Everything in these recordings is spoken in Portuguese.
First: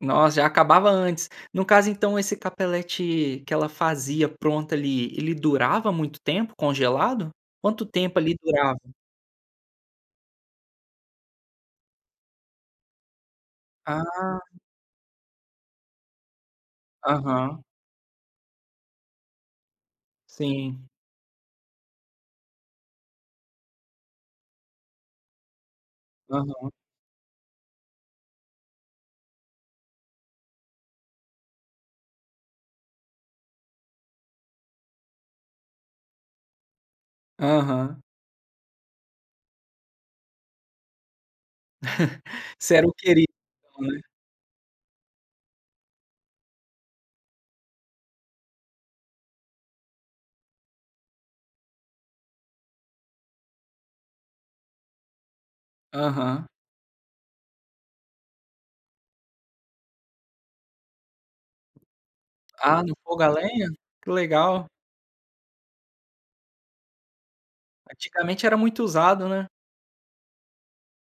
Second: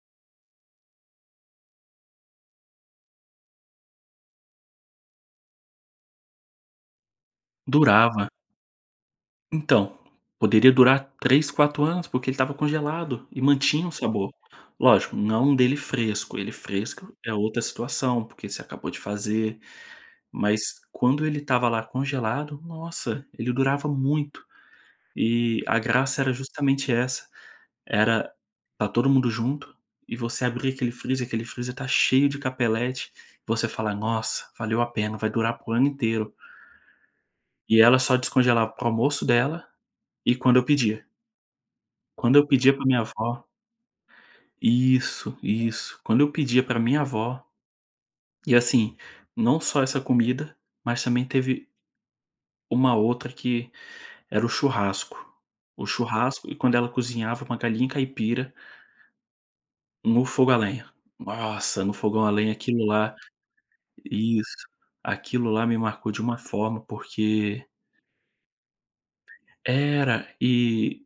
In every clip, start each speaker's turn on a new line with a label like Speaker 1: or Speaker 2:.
Speaker 1: Nossa, já acabava antes. No caso então esse capelete que ela fazia pronto ali, ele durava muito tempo congelado? Quanto tempo
Speaker 2: Durava.
Speaker 1: ali durava?
Speaker 2: Então, poderia durar 3, 4 anos, porque ele estava congelado e mantinha um
Speaker 1: Ah.
Speaker 2: sabor. Lógico, não dele fresco, ele fresco é outra
Speaker 1: Aham.
Speaker 2: situação, porque você acabou de fazer, mas
Speaker 1: Sim.
Speaker 2: quando ele estava lá congelado, nossa, ele durava muito. E a graça era
Speaker 1: Aham.
Speaker 2: justamente essa, era estar todo mundo junto, e você abrir aquele freezer, aquele freezer tá cheio de capeleti, e você falar: "Nossa, valeu a pena, vai durar para o ano inteiro". E ela
Speaker 1: Aham.
Speaker 2: só descongelava para o almoço dela, e quando eu pedia. Quando eu
Speaker 1: Você
Speaker 2: pedia para
Speaker 1: era o
Speaker 2: minha
Speaker 1: querido,
Speaker 2: avó
Speaker 1: né.
Speaker 2: Isso, isso, quando eu pedia para minha avó, e assim, não só essa comida, mas também teve uma outra que era o churrasco. O
Speaker 1: Aham.
Speaker 2: churrasco, e quando ela cozinhava com a galinha caipira no fogo a lenha. Nossa, no fogão a lenha
Speaker 1: Ah,
Speaker 2: aquilo
Speaker 1: no
Speaker 2: lá,
Speaker 1: fogo a lenha? Que legal.
Speaker 2: isso, aquilo lá me marcou de uma forma, porque
Speaker 1: Antigamente era muito usado, né.
Speaker 2: Era e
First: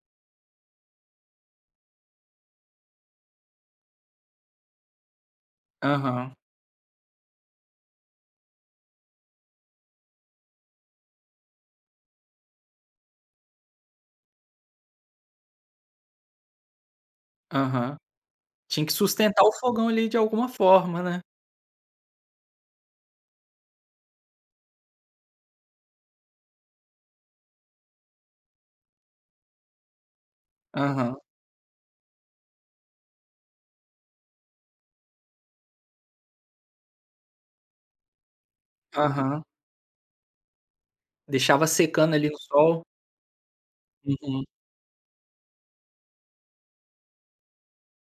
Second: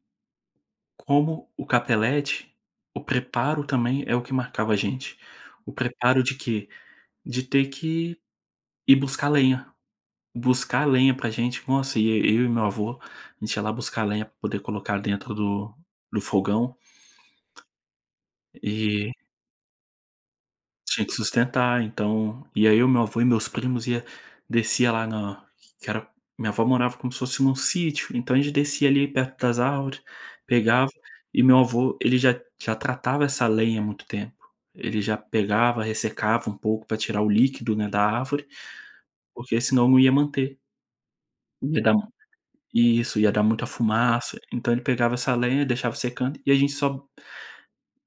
Speaker 2: como o capelete, o preparo também é o que marcava a gente. O preparo
Speaker 1: Aham.
Speaker 2: de quê? De ter que ir buscar lenha, buscar lenha pra gente, nossa, ia e eu e meu avô, a gente ia lá buscar lenha pra poder colocar dentro do do fogão.
Speaker 1: Aham. Tinha que
Speaker 2: E
Speaker 1: sustentar o fogão ali de alguma forma,
Speaker 2: Tinha que
Speaker 1: né.
Speaker 2: sustentar então, aí eu e meu avô e meus primos ia descia lá na que era minha avó morava como se fosse em um sítio, então a gente descia ali perto das árvore, pegava,
Speaker 1: Aham.
Speaker 2: e meu avô ele já já tratava essa lenha há muito tempo, ele já pegava, ressecava um pouco pra tirar o líquido, né, da árvore,
Speaker 1: Aham.
Speaker 2: porque senão eu não ia manter.
Speaker 1: Deixava
Speaker 2: Ia dar ruim
Speaker 1: secando ali no sol.
Speaker 2: isso, ia dar muita fumaça,
Speaker 1: Uhum.
Speaker 2: então ele pegava essa lenha e deixava secando e a gente só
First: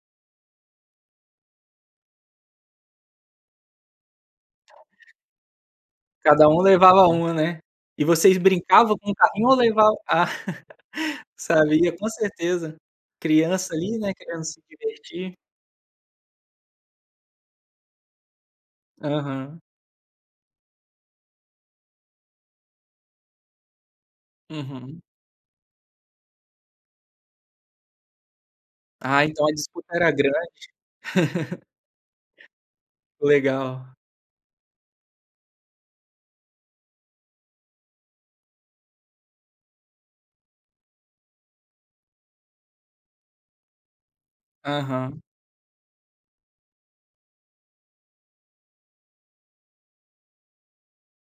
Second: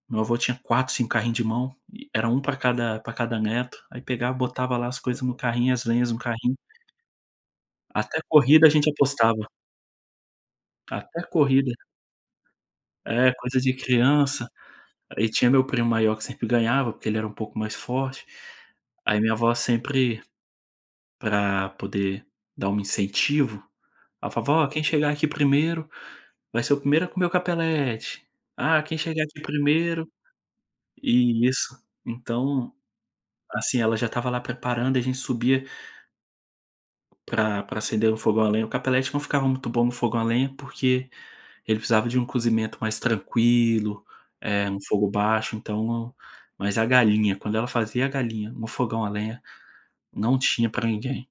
Speaker 2: Meu avô tinha 4, 5 carrinho de mão, e era um pra cada pra cada neto, aí pegava, botava lá as coisas no carrinho, as lenhas no
Speaker 1: Cada
Speaker 2: carrinho
Speaker 1: um levava um, né. E
Speaker 2: Até
Speaker 1: vocês
Speaker 2: corrida a gente
Speaker 1: brincavam com o
Speaker 2: apostava.
Speaker 1: carrinho ou levava, ah,
Speaker 2: Ca até corrida.
Speaker 1: sabia com certeza, ah,
Speaker 2: É coisa
Speaker 1: criança
Speaker 2: de
Speaker 1: ali, né, querendo
Speaker 2: criança.
Speaker 1: se
Speaker 2: Aí
Speaker 1: divertir.
Speaker 2: tinha meu primo maior que sempre ganhava, porque ele era um pouco mais forte. Aí minha avó
Speaker 1: Aham.
Speaker 2: sempre, pra poder dar um incentivo, a vovó quem
Speaker 1: Uhum.
Speaker 2: chegar aqui primeiro vai ser o primeiro a comer o capelete. Ah quem
Speaker 1: Ah
Speaker 2: chegar aqui
Speaker 1: então a disputa era
Speaker 2: primeiro
Speaker 1: grande.
Speaker 2: e isso, então, assim
Speaker 1: Legal.
Speaker 2: ela já estava lá preparando e a gente subia pra pra acender no fogão lenha, o Capelete não ficava muito bom no fogão a lenha, porque ele precisava de um cozimento mais tranquilo, eh, no fogo
Speaker 1: Aham.
Speaker 2: baixo então, mas a galinha, quando ela fazia a galinha no fogão a lenha, não tinha para ninguém.